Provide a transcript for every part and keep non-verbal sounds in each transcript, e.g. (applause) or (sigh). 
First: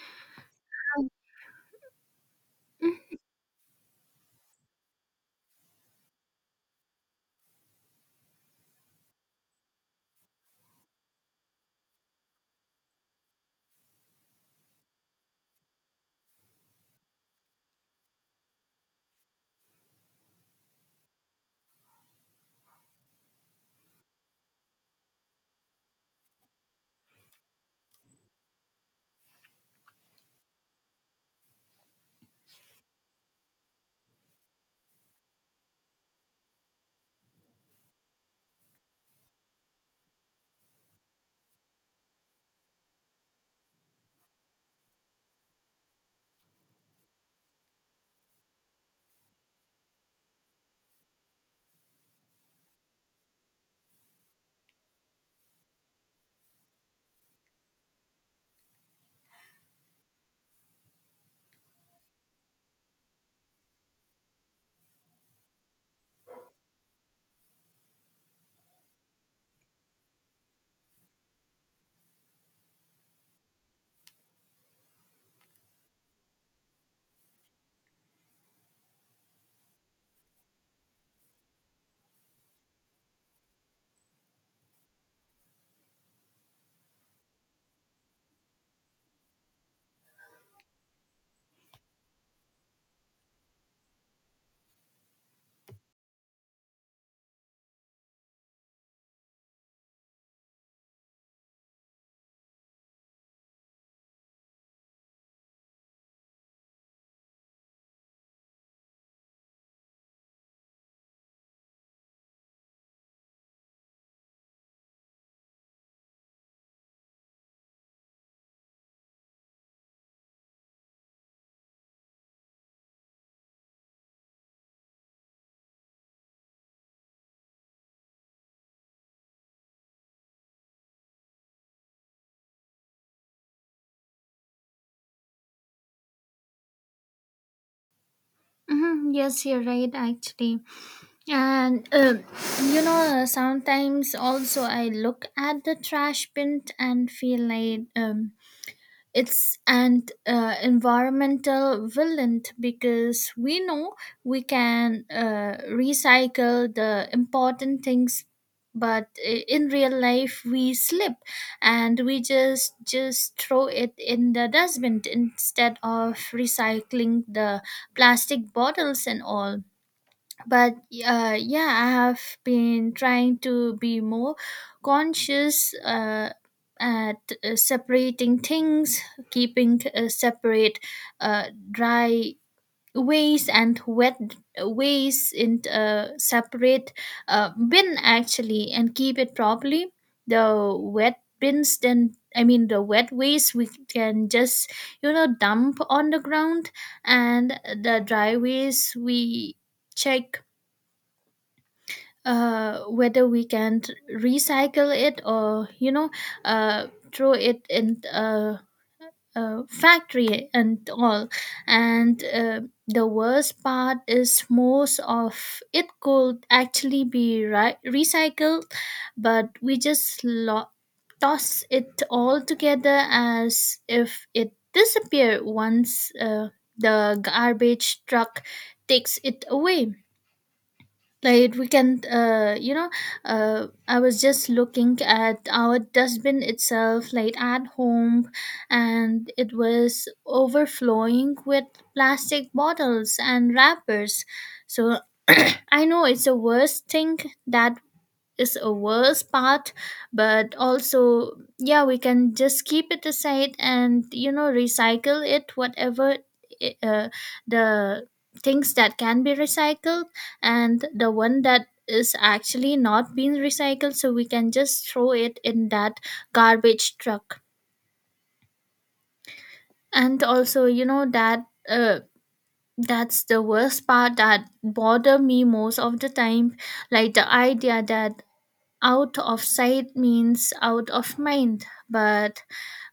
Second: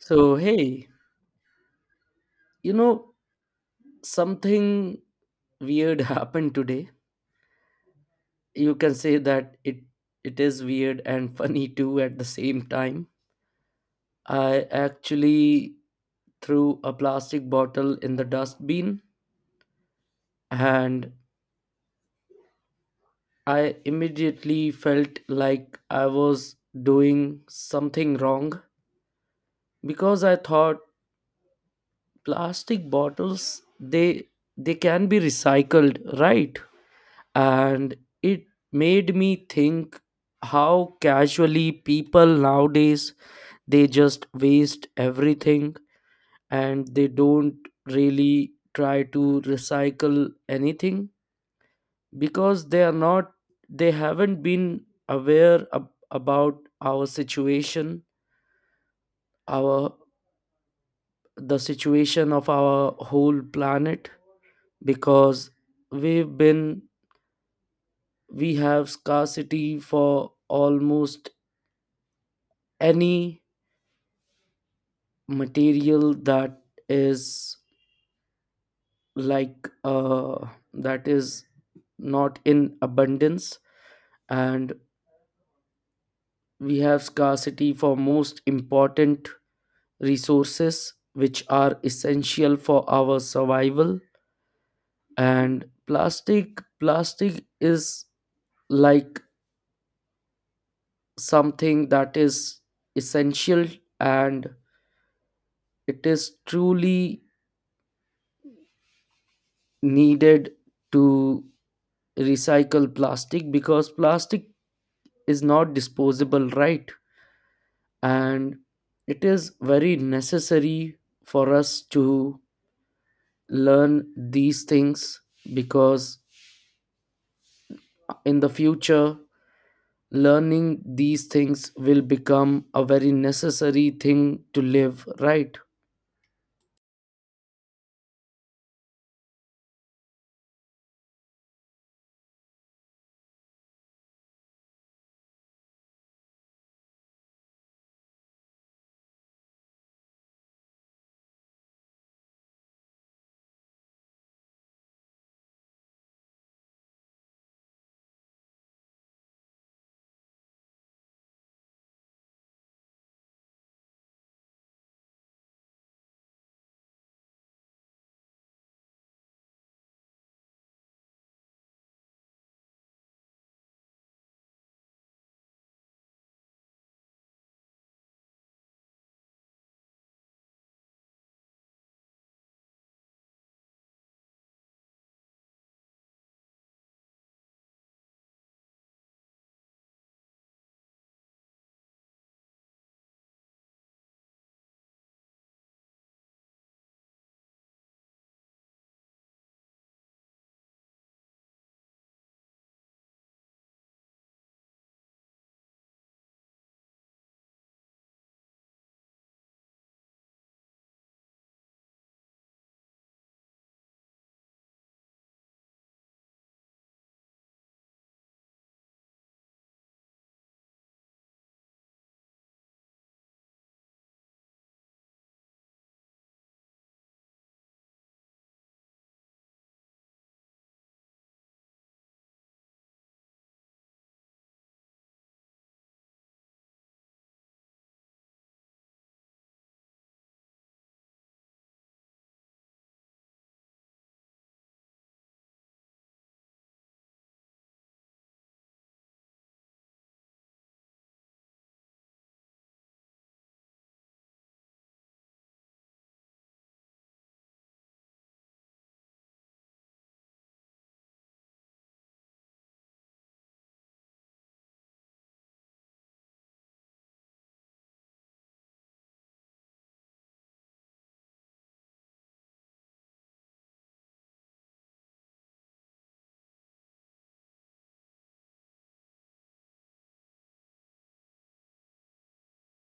So, hey, you know, something weird (laughs) happened today. You can say that it is weird and (laughs) funny too at the same time. I actually threw a plastic bottle in the dustbin, and I immediately felt like I was doing something wrong because I thought plastic bottles they can be recycled, right? And it made me think how casually people nowadays they just waste everything and they don't really try to recycle anything because they are not they haven't been aware about our situation our the situation of our whole planet, because we've been we have scarcity for almost any material that is like that is not in abundance. And we have scarcity for most important resources, which are essential for our survival. And plastic is like something that is essential, and it is truly needed to recycle plastic because plastic is not disposable, right? And it is very necessary for us to learn these things, because in the future learning these things will become a very necessary thing to live, right? Mm-hmm. Yes, you're right, actually. And You know, sometimes also I look at the trash bin and feel like it's an environmental villain because we know we can recycle the important things, but in real life we slip and we just throw it in the dustbin instead of recycling the plastic bottles and all. But yeah, I have been trying to be more conscious, at separating things, keeping separate, uh, dry waste and wet waste in separate, bin actually, and keep it properly. The wet bins, then I mean the wet waste, we can just, you know, dump on the ground, and the dry waste we check whether we can recycle it, or you know, uh, throw it in a factory and all. And The worst part is most of it could actually be recycled, but we just toss it all together as if it disappeared once the garbage truck takes it away. Like we can, you know, I was just looking at our dustbin itself, like at home, and it was overflowing with plastic bottles and wrappers. So I know it's the worst thing, that is a worst part, but also, yeah, we can just keep it aside and, you know, recycle it, whatever, i- uh, the things that can be recycled, and the one that is actually not being recycled, so we can just throw it in that garbage truck. And also, you know that, uh, that's the worst part that bother me most of the time. Like the idea that out of sight means out of mind, but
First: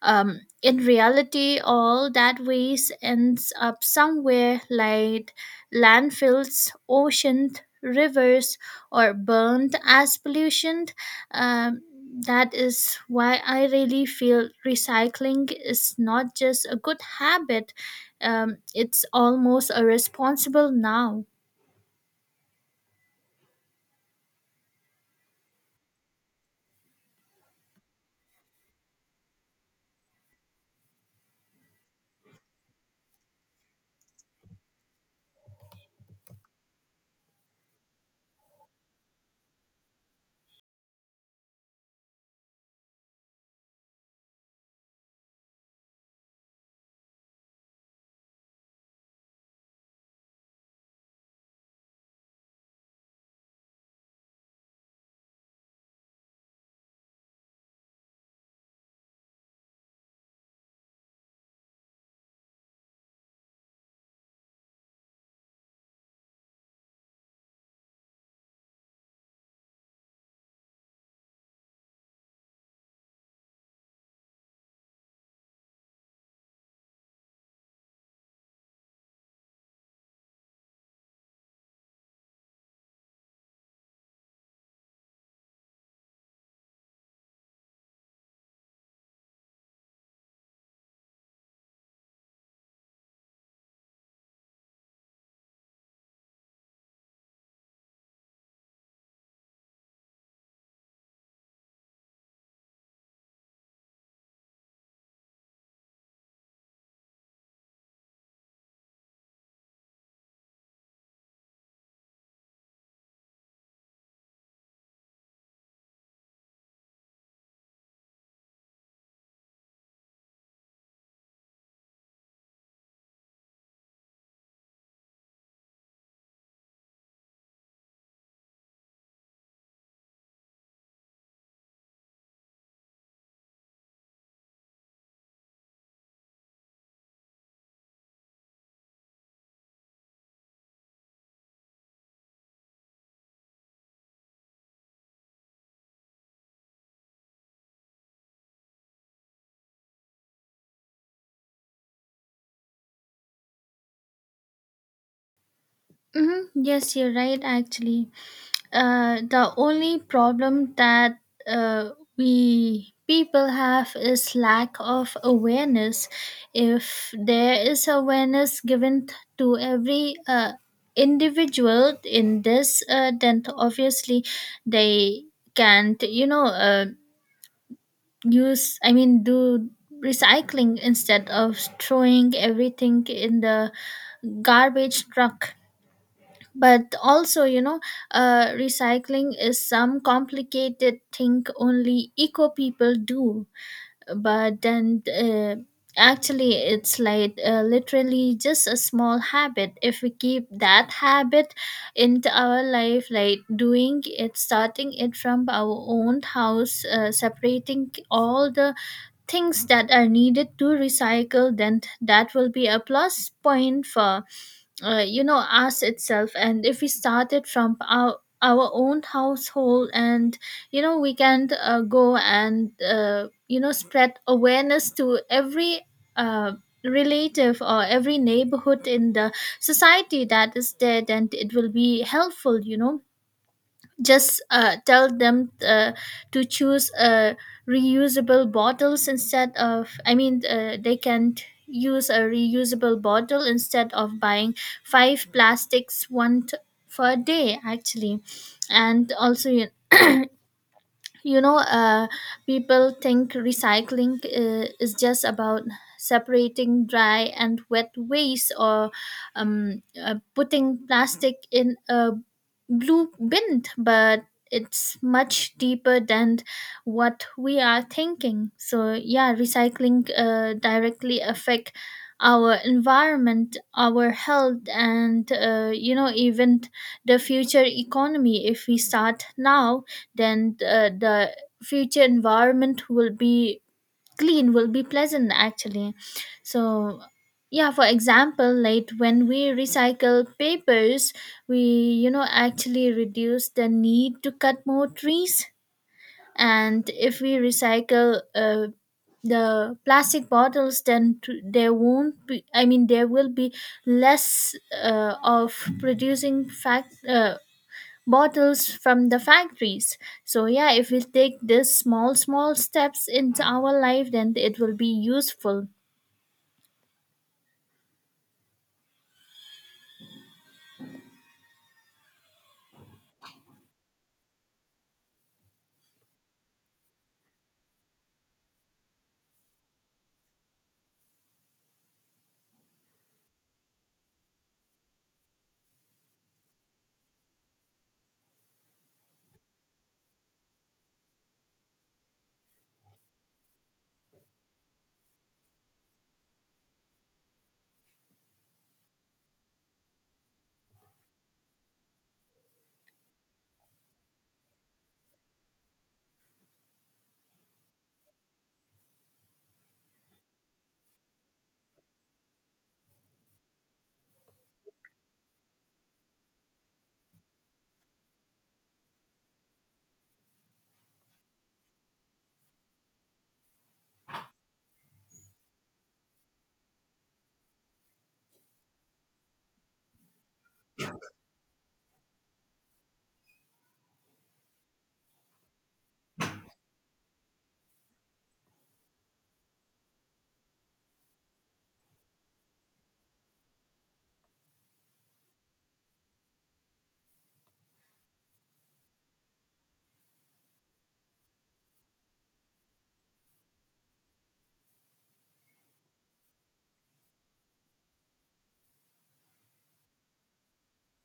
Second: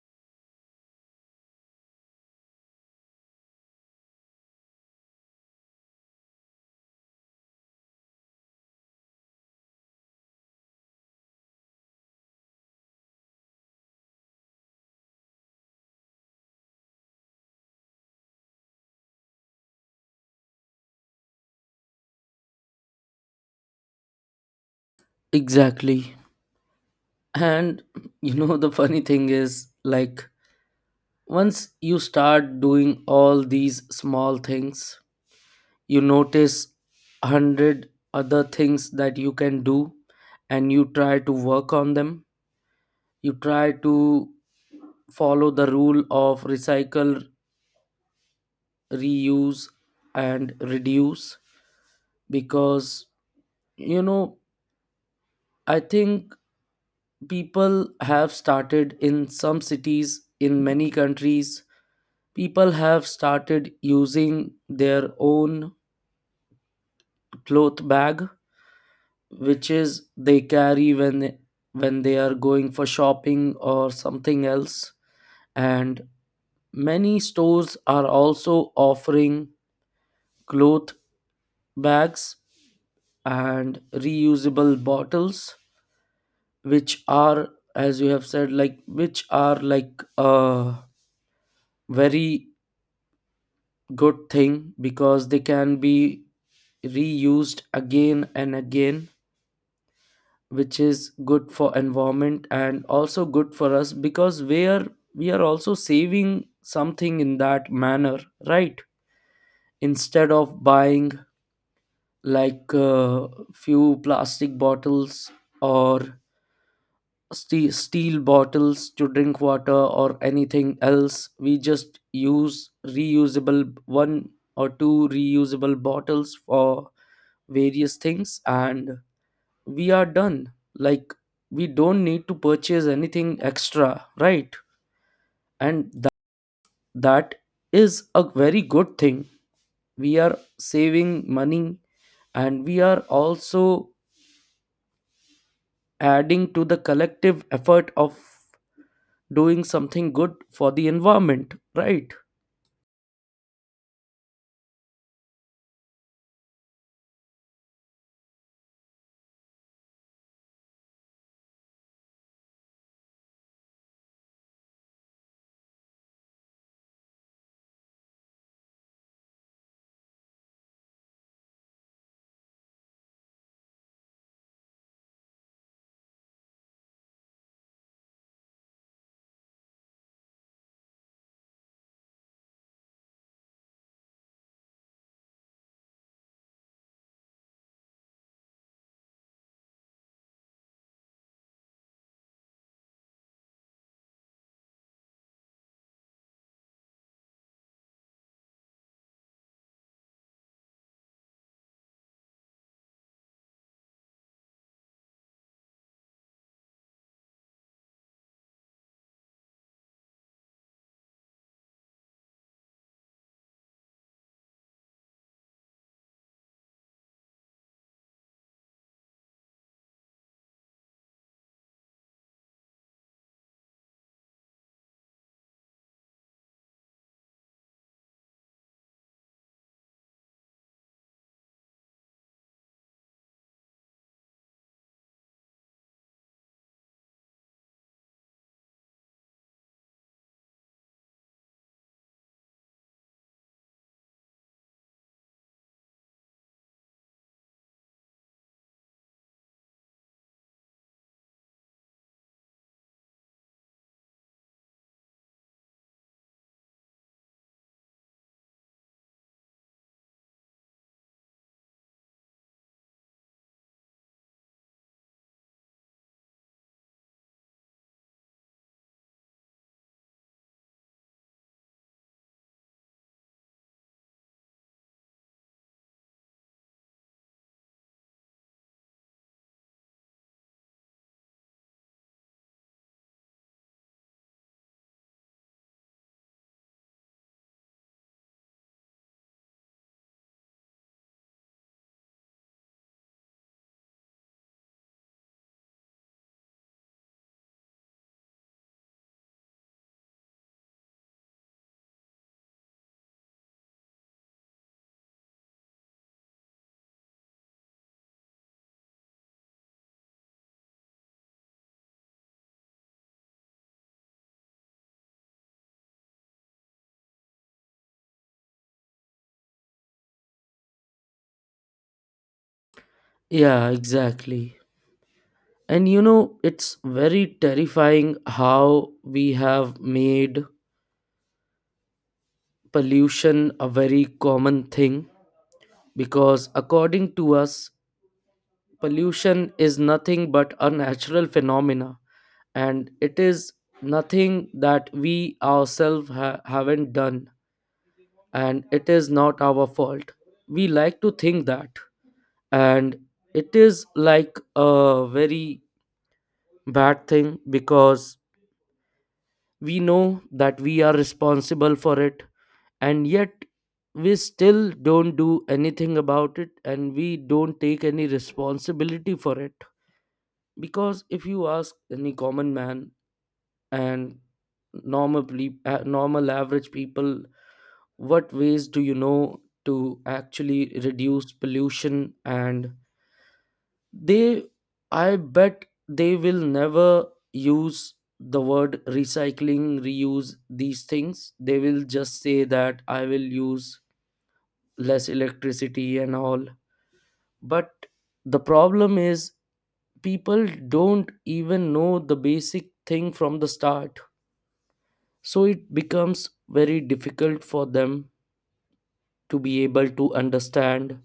in reality all that waste ends up somewhere, like landfills, oceans, rivers, or burned as pollution. um, that is why I really feel recycling is not just a good habit, it's almost a responsible now. Exactly. And the funny thing is, like, once you start doing all these small things, you notice a hundred other things that you can do, and you try to work on them. You try to follow the rule of recycle, reuse, and reduce, because, you know, I think people have started, in some cities, in many countries, people have started using their own cloth bag which is they carry when they are going for shopping or something else. And many stores are also offering cloth bags and reusable bottles which are, as you have said, like, which are like a very good thing because they can be reused again and again, which is good for environment and also good for us because we are also saving something in that manner, right? Instead of buying, like, few plastic bottles or steel bottles to drink water or anything else, we just use reusable one or two reusable bottles for various things, and we are done. Like, we don't need to purchase anything extra, right? And that is a very good thing. We are saving money, and we are also adding to the collective effort of doing something good for the environment, right? Hmm, yes, you're right, actually. The only problem that uh, we people have is lack of awareness. If there is awareness given to every individual in this, then obviously they can't, you know, use, I mean, do recycling instead of throwing everything in the garbage truck. But also, you know, recycling is some complicated thing only eco people do, but then, actually it's like, literally just a small habit. If we keep that habit into our life, like doing it, starting it from our own house, separating all the things that are needed to recycle, then that will be a plus point for you know, us itself. And if we started from our own household, and you know, we can, go and, you know, spread awareness to every uh, relative or every neighborhood in the society that is there, then it will be helpful, you know. Just tell them to choose reusable bottles instead of, I mean, they can use a reusable bottle instead of buying five plastics one for a day actually. And also you know, people think recycling, is just about separating dry and wet waste, or putting plastic in a blueprint, but it's much deeper than what we are thinking. So yeah, recycling directly affect our environment, our health, and, you know, even the future economy. If we start now, then the future environment will be clean, will be pleasant actually. So yeah, for example, like when we recycle papers, we, you know, actually reduce the need to cut more trees. And if we recycle the plastic bottles, then there won't be, I mean, there will be less of producing fact bottles from the factories. So yeah, if we take this small steps into our life, then it will be useful. Yeah, exactly. And it's very terrifying how we have made pollution a very common thing, because according to us pollution is nothing but a natural phenomena, and it is nothing that we ourselves haven't done, and it is not our fault. We like to think that. And it is like a very bad thing because we know that we are responsible for it, and yet we still don't do anything about it, and we don't take any responsibility for it. Because if you ask any common man and normal normal average people, what ways do you know to actually reduce pollution, and they I bet they will never use the word recycling, reuse, these things. They will just say that I will use less electricity and all. But the problem is people don't even know the basic thing from the start, so it becomes very difficult for them to be able to understand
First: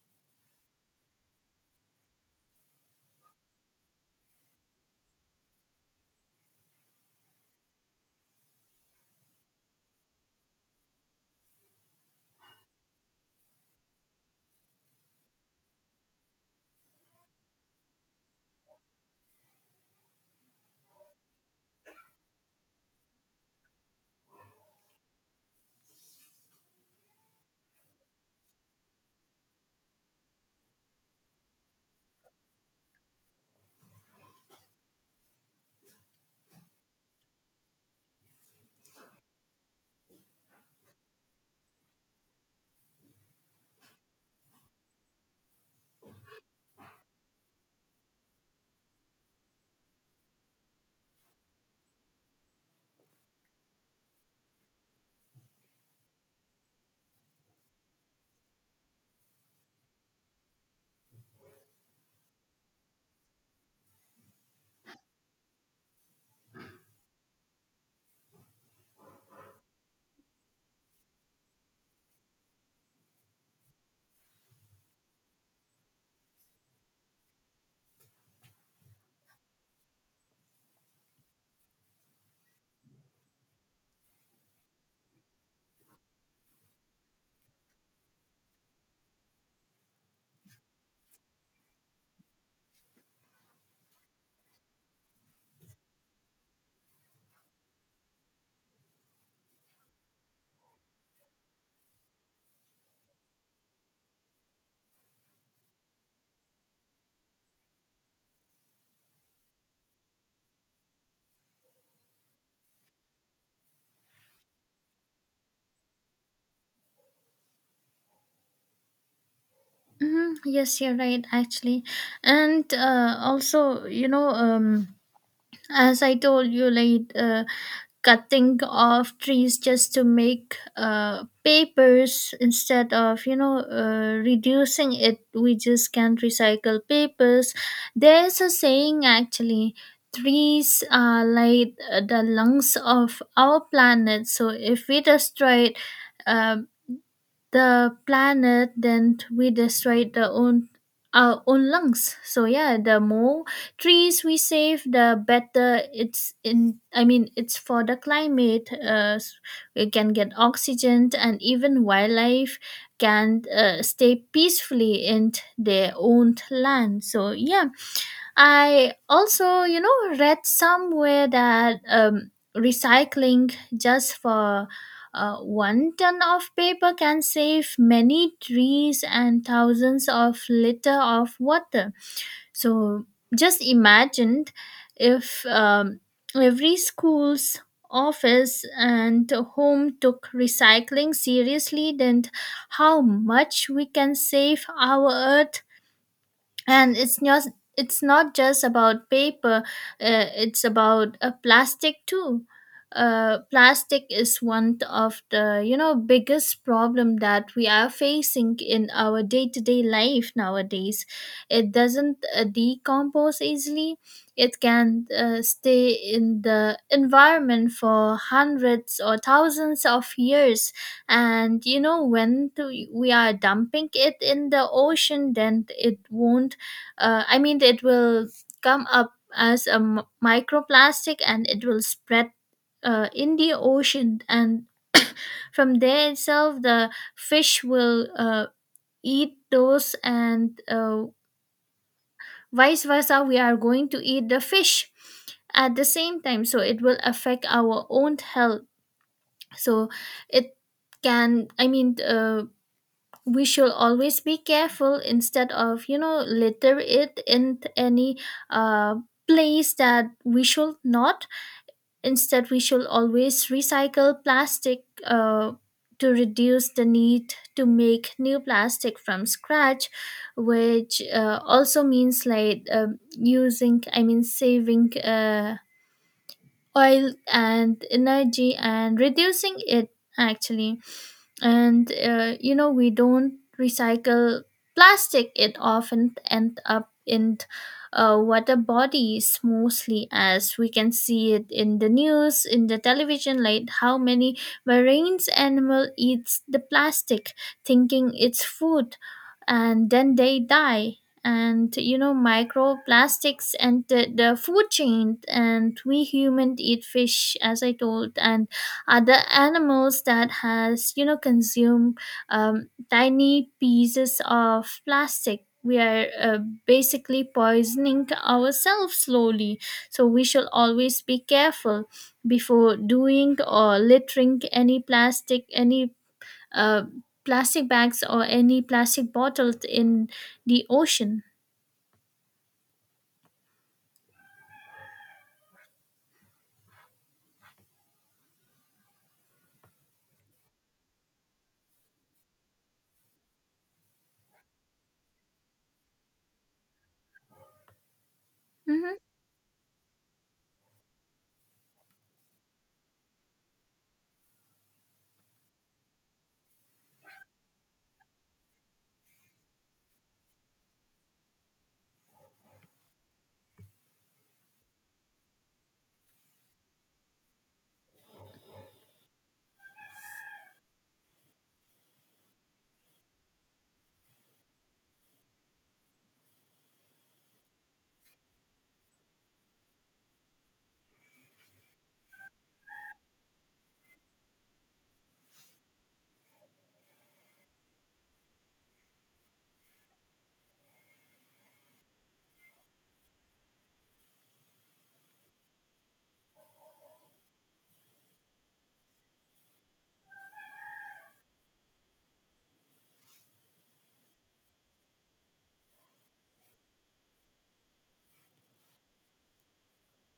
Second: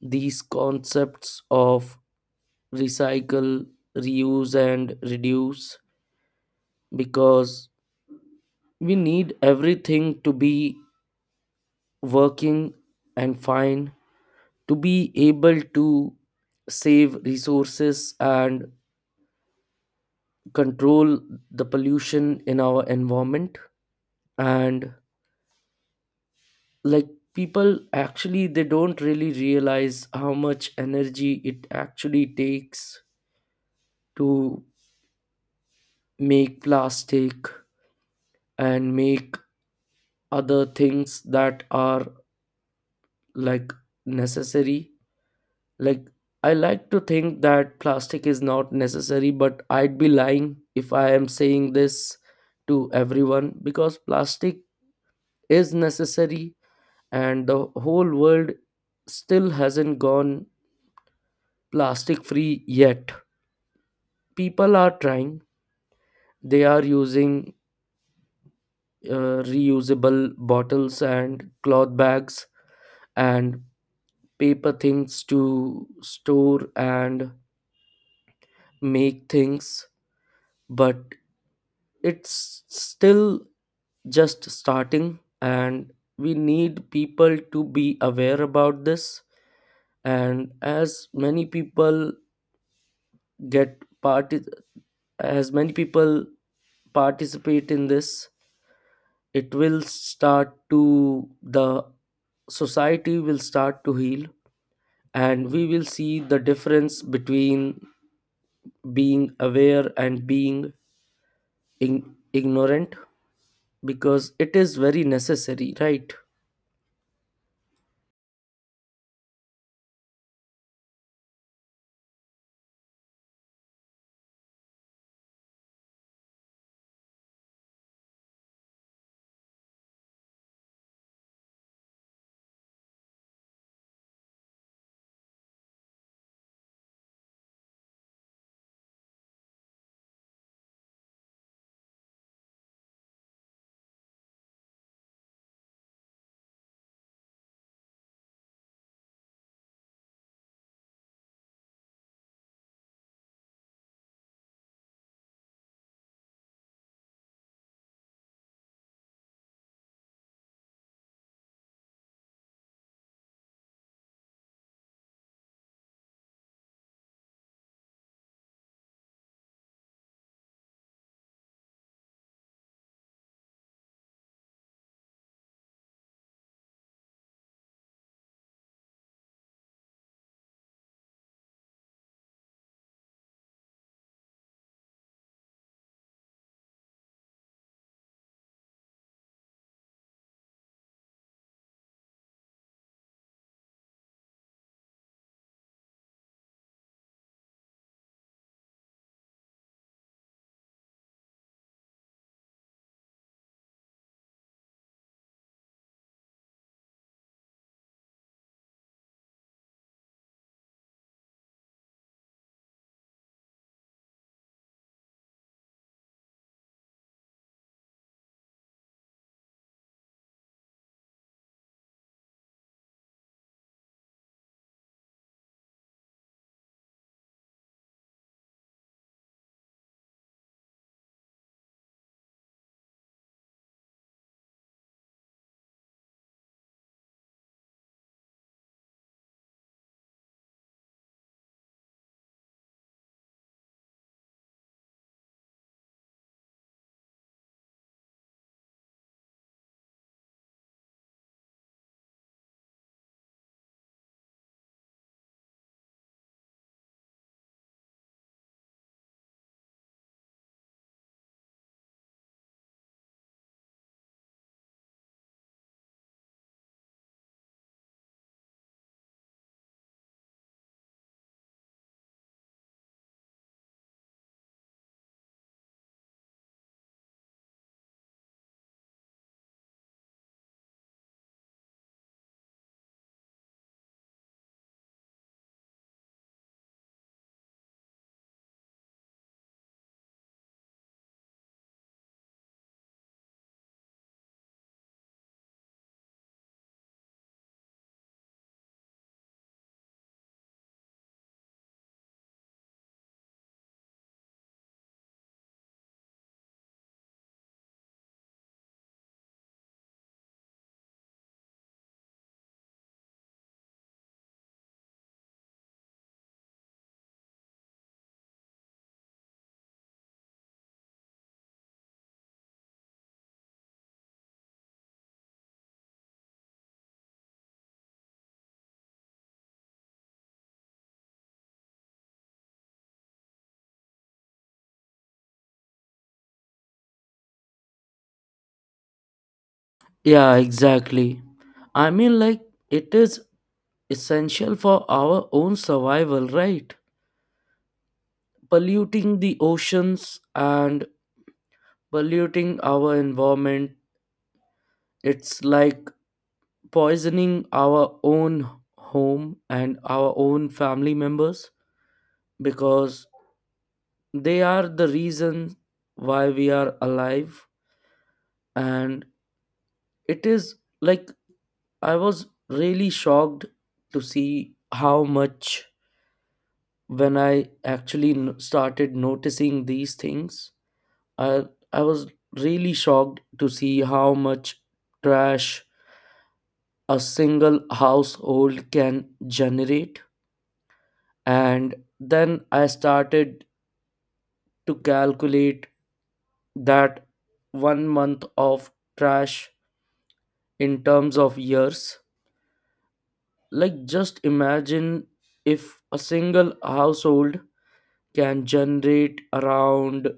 these concepts of recycle, reuse, and reduce, because we need everything to be working and fine to be able to save resources and control the pollution in our environment. And, like, people actually they don't really realize how much energy it actually takes to make plastic and make other things that are, like, necessary. Like, I like to think that plastic is not necessary, but I'd be lying if I am saying this to everyone, because plastic is necessary, and the whole world still hasn't gone plastic free yet. People are trying, they are using reusable bottles and cloth bags and paper things to store and make things, but it's still just starting, and we need people to be aware about this, and get part as many people participate in this, it will start to the society will start to heal, and we will see the difference between being aware and being ignorant, because it is very necessary, right? Hmm, yes, you're right, actually. And Also, you know, as I told you, like, cutting off trees just to make papers instead of, you know, reducing it, we just can not recycle papers. There's a saying actually, trees are like the lungs of our planet, so if we destroy it, uh, the planet, then we destroy the own, our own lungs. So yeah, the more trees we save, the better it's in, I mean, it's for the climate. We can get oxygen, and even wildlife can stay peacefully in their own land. So yeah, I also, you know, read somewhere that recycling just for one ton of paper can save many trees and thousands of liter of water. So just imagine if every school's office and home took recycling seriously, then how much we can save our earth. And it's just, it's not just about paper, it's about plastic too. Plastic is one of the, you know, biggest problem that we are facing in our day-to-day life nowadays. It doesn't decompose easily. It can stay in the environment for hundreds or thousands of years. And you know, when we are dumping it in the ocean, then it won't, I mean, it will come up as a microplastic, and it will spread in the ocean. And (coughs) from there itself, the fish will eat those, and vice versa, we are going to eat the fish at the same time. So it will affect our own health. So it can, I mean, we should always be careful instead of, you know, litter it in any uh, place that we should not. Instead, we should always recycle plastic to reduce the need to make new plastic from scratch, which also means like, using, I mean, saving oil and energy and reducing it actually. And You know, we don't recycle plastic, it often end up in water bodies mostly, as we can see it in the news in the television, like how many marine animal eats the plastic thinking it's food, and then they die. And you know, microplastics, and the food chain, and we humans eat fish, as I told, and other animals that has, you know, consume tiny pieces of plastic, we are basically poisoning ourselves slowly. So we should always be careful before doing or littering any plastic, any uh, plastic bags or any plastic bottles in the ocean. Yeah, exactly. I mean, like, it is essential for our own survival, right? Mhm. Polluting the oceans and polluting our environment, it's like poisoning our own home and our own family members, because they are the reason why we are alive. And it is, like, I was really shocked to see how much, when I actually started noticing these things. I I was really shocked to see how much trash a single household can generate. And then I started to calculate that one month of trash in terms of years. Like, just imagine if a single household can generate around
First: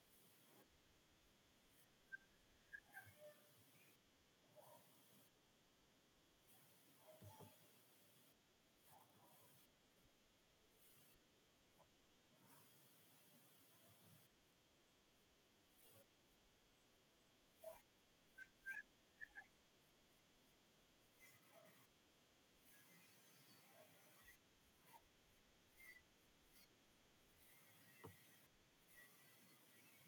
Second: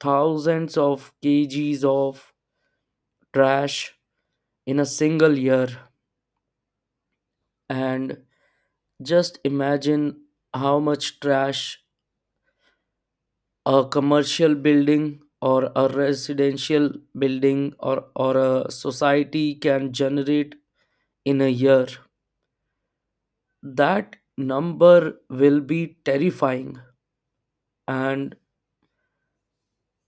thousands of kgs of trash in a single year. And just imagine how much trash a commercial building or a residential building, or a society can generate in a year. That number will be terrifying, and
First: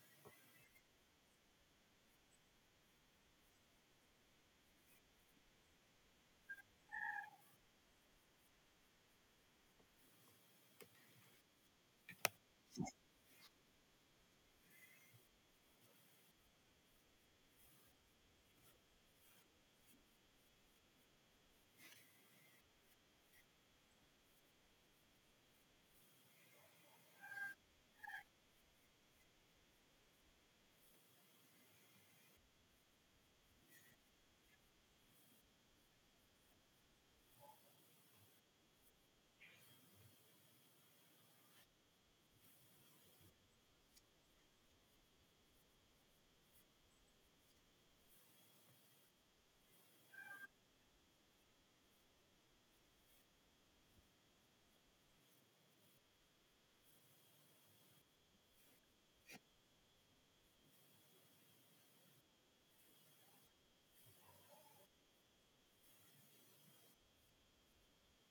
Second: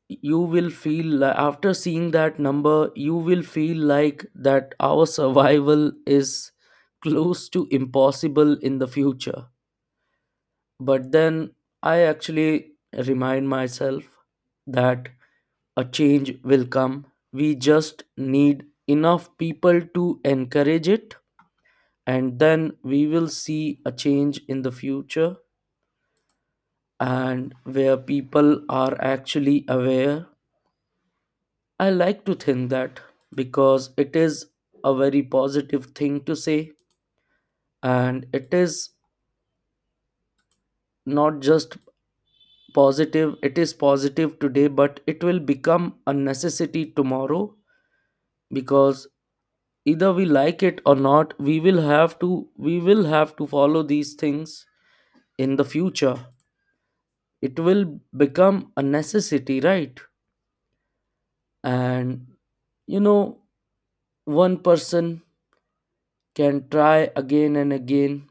you will feel like, after seeing that number, you will feel like that our (laughs) survival is close to impossible in the future. But then I actually remind myself that a change will come. We just need enough people to encourage it, and then we will see a change in the future, and where people are actually aware. I like to think that, because it is a very positive thing to say, and it is not just positive, it is positive today but it will become a necessity tomorrow, because either we like it or not, we will have to follow these things in the future. It will become a necessity, right? And you know one person can try again and again.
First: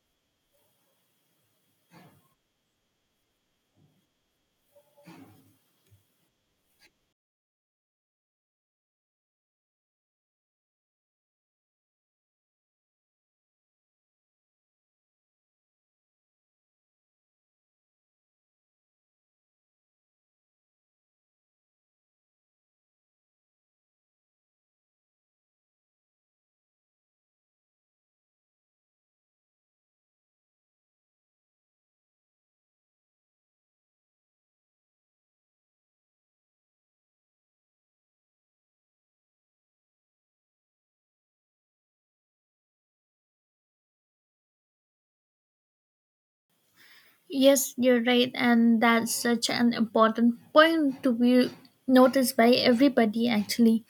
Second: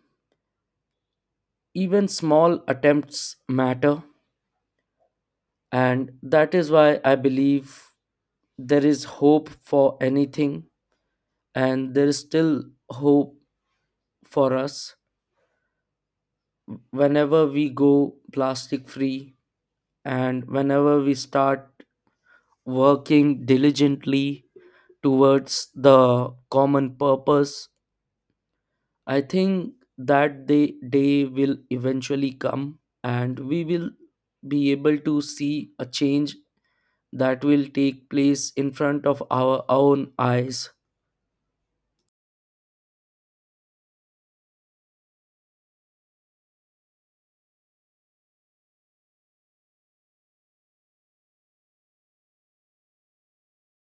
Even small attempts matter, and that is why I believe there is hope for anything, and there is still hope for us whenever we go plastic free, and whenever we start working diligently towards the common purpose. I think that day will eventually come, and we will be able to see a change that will take place in front of our own eyes. Yes, you're right, and that's such an important point to be noticed by everybody. Actually,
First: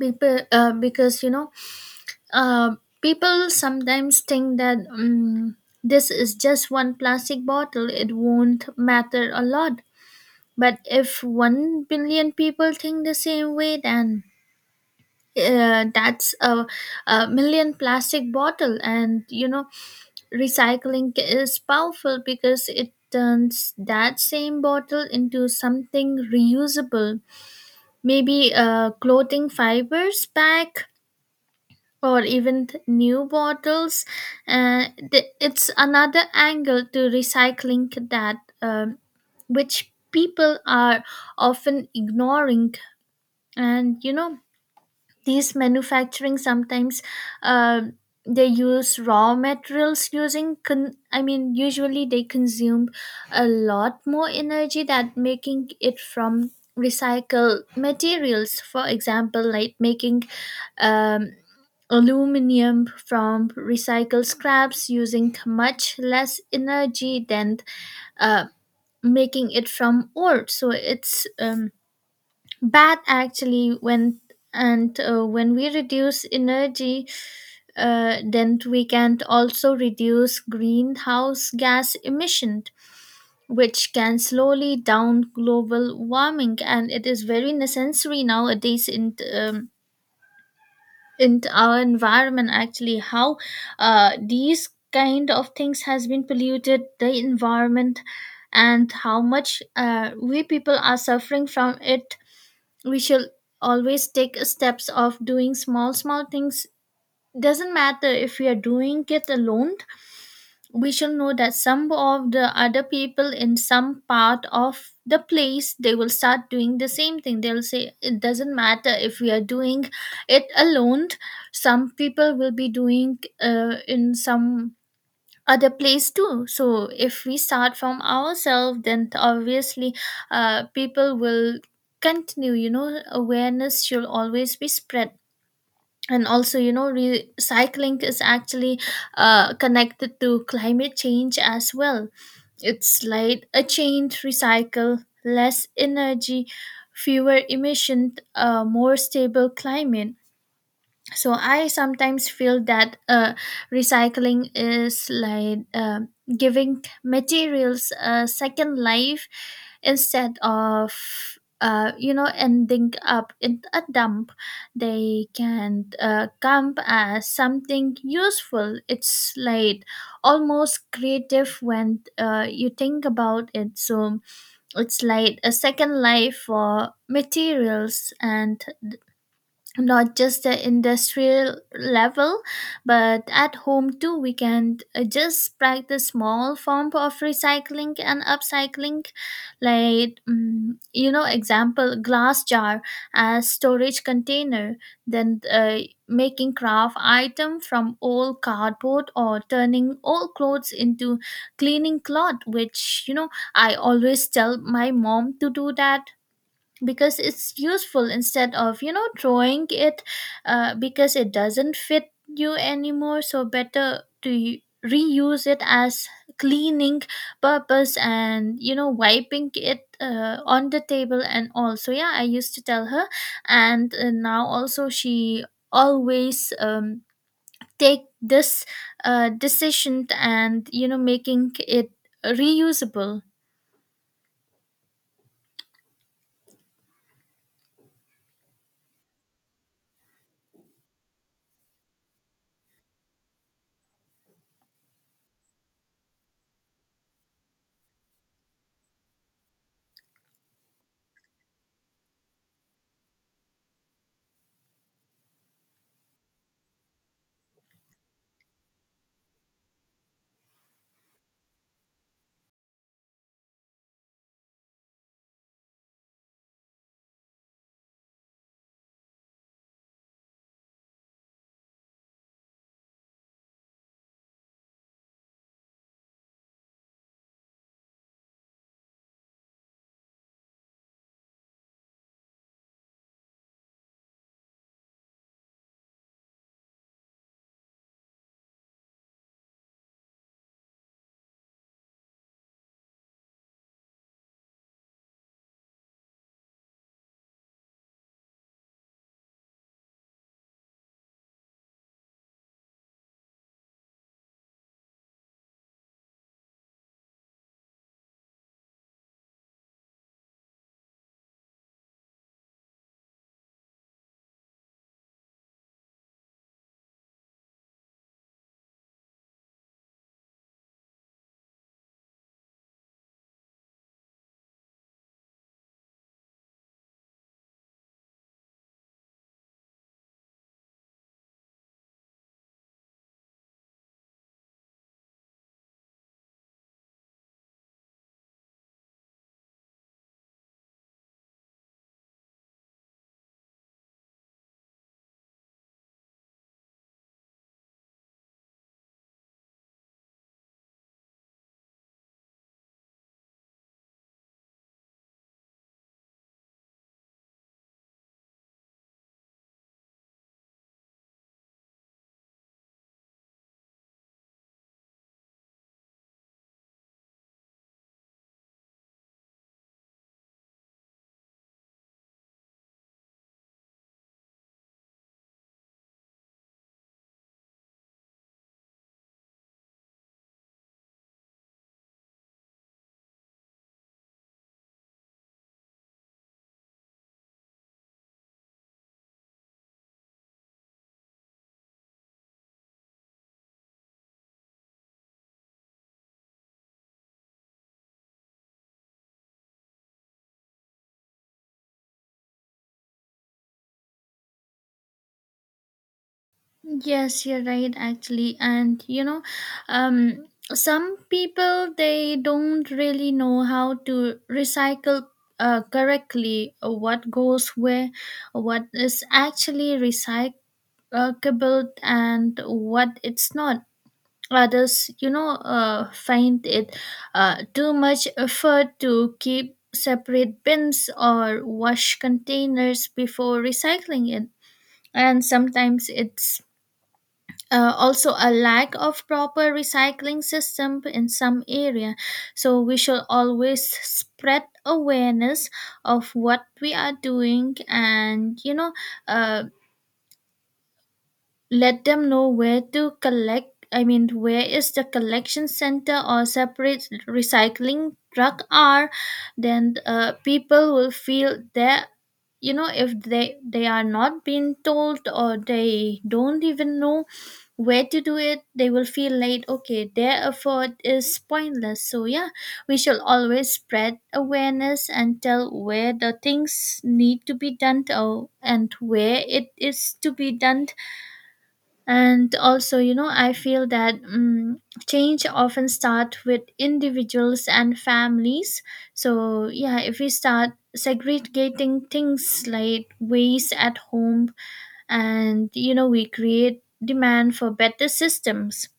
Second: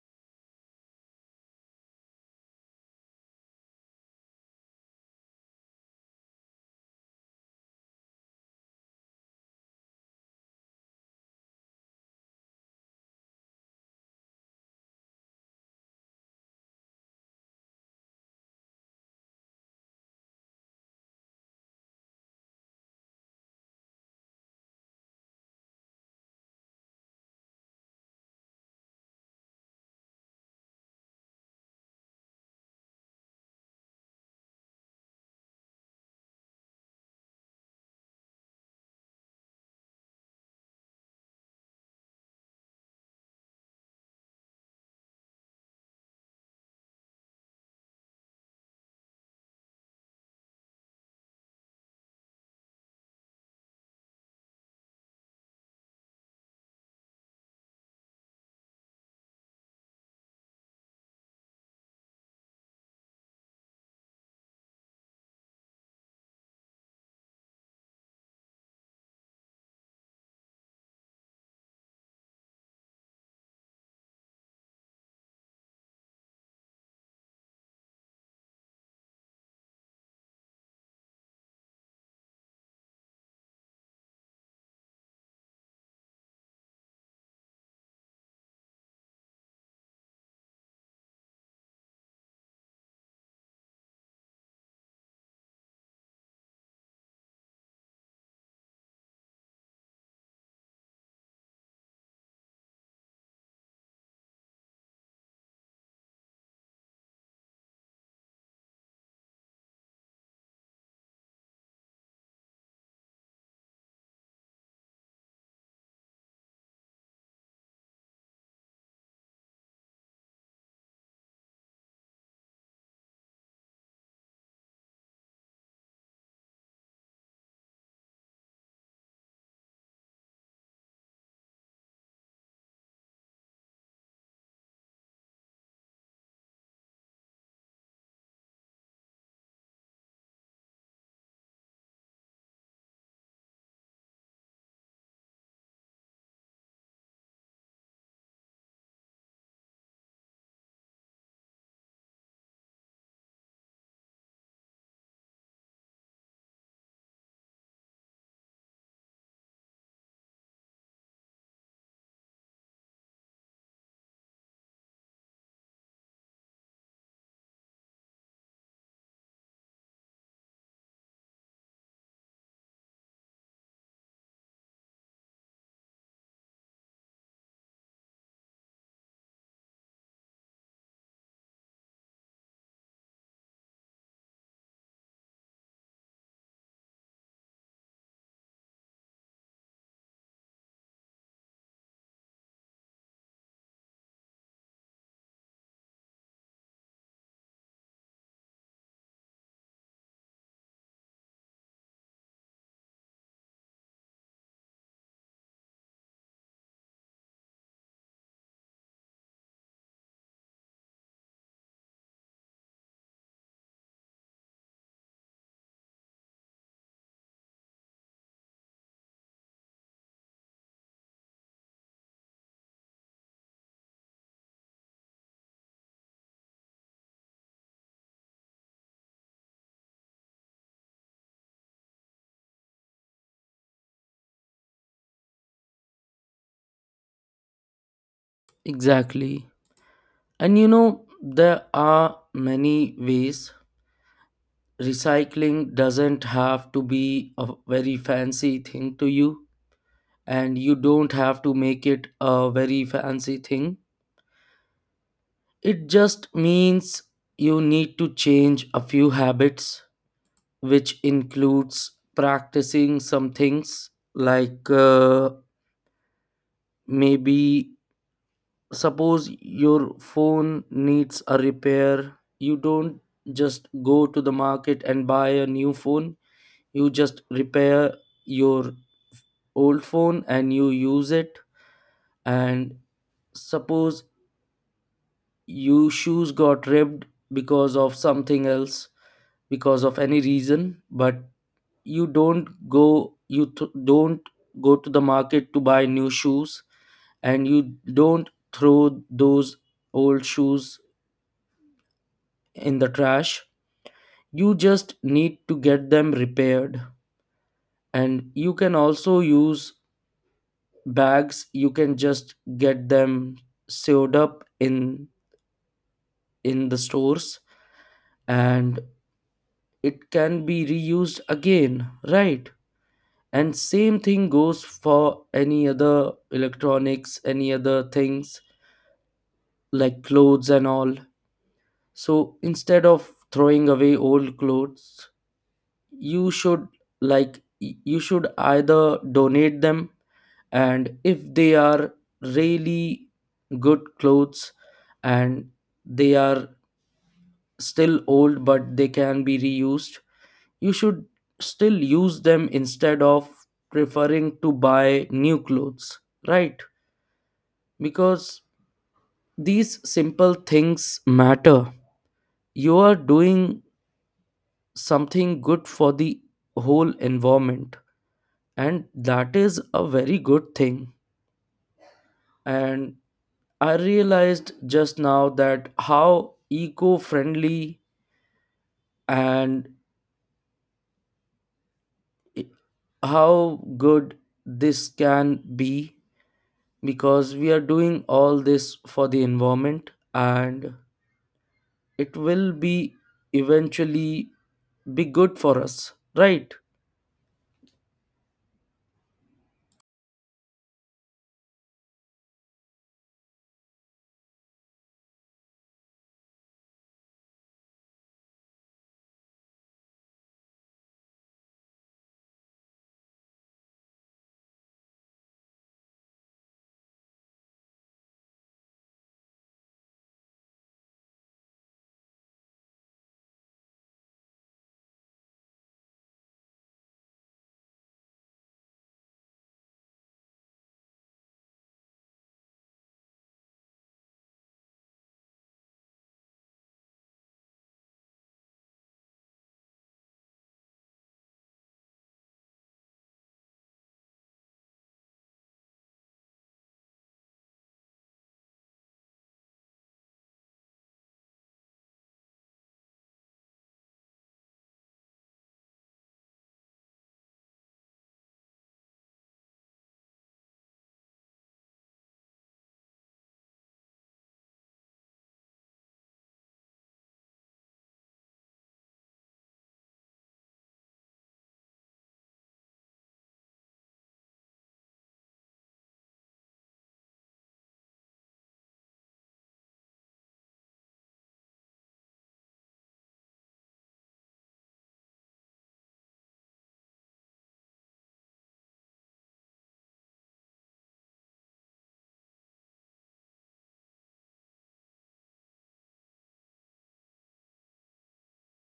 because you know, people sometimes think that, this is just one plastic bottle, it won't matter a lot. But if 1 billion people think the same way, then that's a million plastic bottle. And you know, recycling is powerful because it turns that same bottle into something reusable, maybe clothing fibers back, or even new bottles. uh, it's another angle to recycling, that which people are often ignoring. And you know, these manufacturing sometimes, uh, they use raw materials using I mean, usually they consume a lot more energy than making it from recycled materials. For example, like making um, aluminum from recycled scraps using much less energy than uh, making it from ore. So it's, bad actually when, and when we reduce energy, then we can also reduce greenhouse gas emission, which can slowly down global warming. And it is very necessary nowadays in, in our environment, actually, how these kind of things has been polluted the environment, and how much, we people are suffering from it. We should always take steps of doing small things. Doesn't matter if we are doing it alone, we should know that some of the other people in some part of the place, they will start doing the same thing. They'll say, it doesn't matter if we are doing it alone, some people will be doing, in some other place too. So if we start from ourselves, then obviously, people will continue. You know, awareness should always be spread. And also, you know, recycling is actually connected to climate change as well. It's like a chain: recycle, less energy, fewer emission, more stable climate. So I sometimes feel that, recycling is like, giving materials a second life instead of, you know, ending up in a dump, they can come as something useful. It's like almost creative when you think about it. So it's like a second life for materials, and not just the industrial level, but at home too, we can just practice small form of recycling and upcycling, like you know, example, glass jar as storage container, then making craft item from old cardboard, or turning old clothes into cleaning cloth, which you know, I always tell my mom to do that because it's useful instead of, you know, throwing it, because it doesn't fit you anymore, so better to reuse it as cleaning purpose, and you know, wiping it on the table and all. So yeah, I used to tell her. And Now also she always, take this decision, and you know, making it reusable. Exactly. And there are many ways. Recycling doesn't have to be a very fancy thing to you, and you don't have to make it a very fancy thing. It just means you need to change a few habits, which includes practicing some things like maybe suppose your phone needs a repair, you don't just go to the market and buy a new phone, you just repair your old phone and you use it. And suppose your shoes got ripped, because of something else, because of any reason, but you don't go to the market to buy new shoes, and you don't throw those old shoes in the trash. You just need to get them repaired. And you can also use bags, you can just get them sewed up in the stores, and it can be reused again, right? And same thing goes for any other electronics, any other things like clothes and all. So instead of throwing away old clothes, you should, like, you should either donate them. And if they are really good clothes, and they are still old but they can be reused, you should still use them instead of preferring to buy new clothes, right? Because these simple things matter. You are doing something good for the whole environment, and that is a very good thing. And I realized just now that how eco friendly and how good this can be, because we are doing all this for the environment, and it will be eventually be good for us, right? Yes, you're right, actually. And you know, um, some people, they don't really know how to recycle correctly, what goes where, what is actually recyclable, and what it's not. Others, you know, find it too much effort to keep separate bins or wash containers before recycling it. And sometimes it's also a lack of proper recycling system in some area. So we should always spread awareness of what we are doing, and you know, uh, let them know where to collect, I mean, where is the collection center or separate recycling truck are. Then people will feel that, you know, if they are not being told, or they don't even know where to do it, they will feel like okay, their effort is pointless. So yeah, we should always spread awareness and tell where the things need to be done, and where it is to be done. And also, you know, I feel that, change often start with individuals and families. So yeah, if we start segregating things like waste at home, and you know, we create demand for better systems.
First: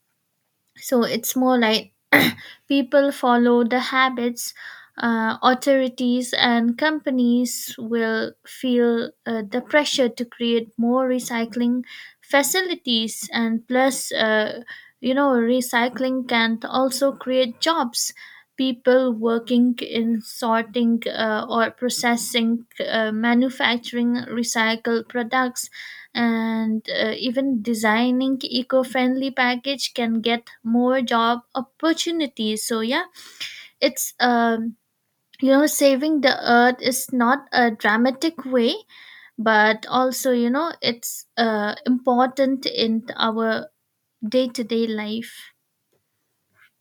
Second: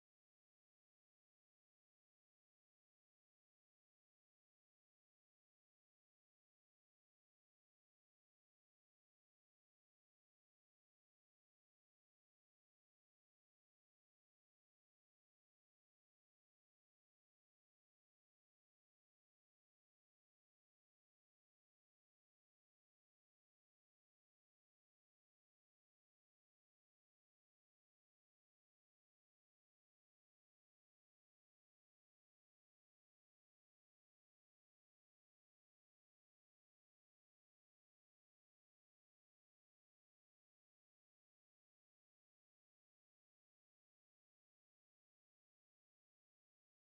So it's more like, (clears throat) people follow the habits, authorities and companies will feel the pressure to create more recycling facilities. And plus, you know, recycling can also create jobs. People working in sorting, or processing, manufacturing recycled products, and even designing eco-friendly package can get more job opportunities. So yeah, it's, you know, saving the earth is not a dramatic way, but also, you know, it's important in our day-to-day life.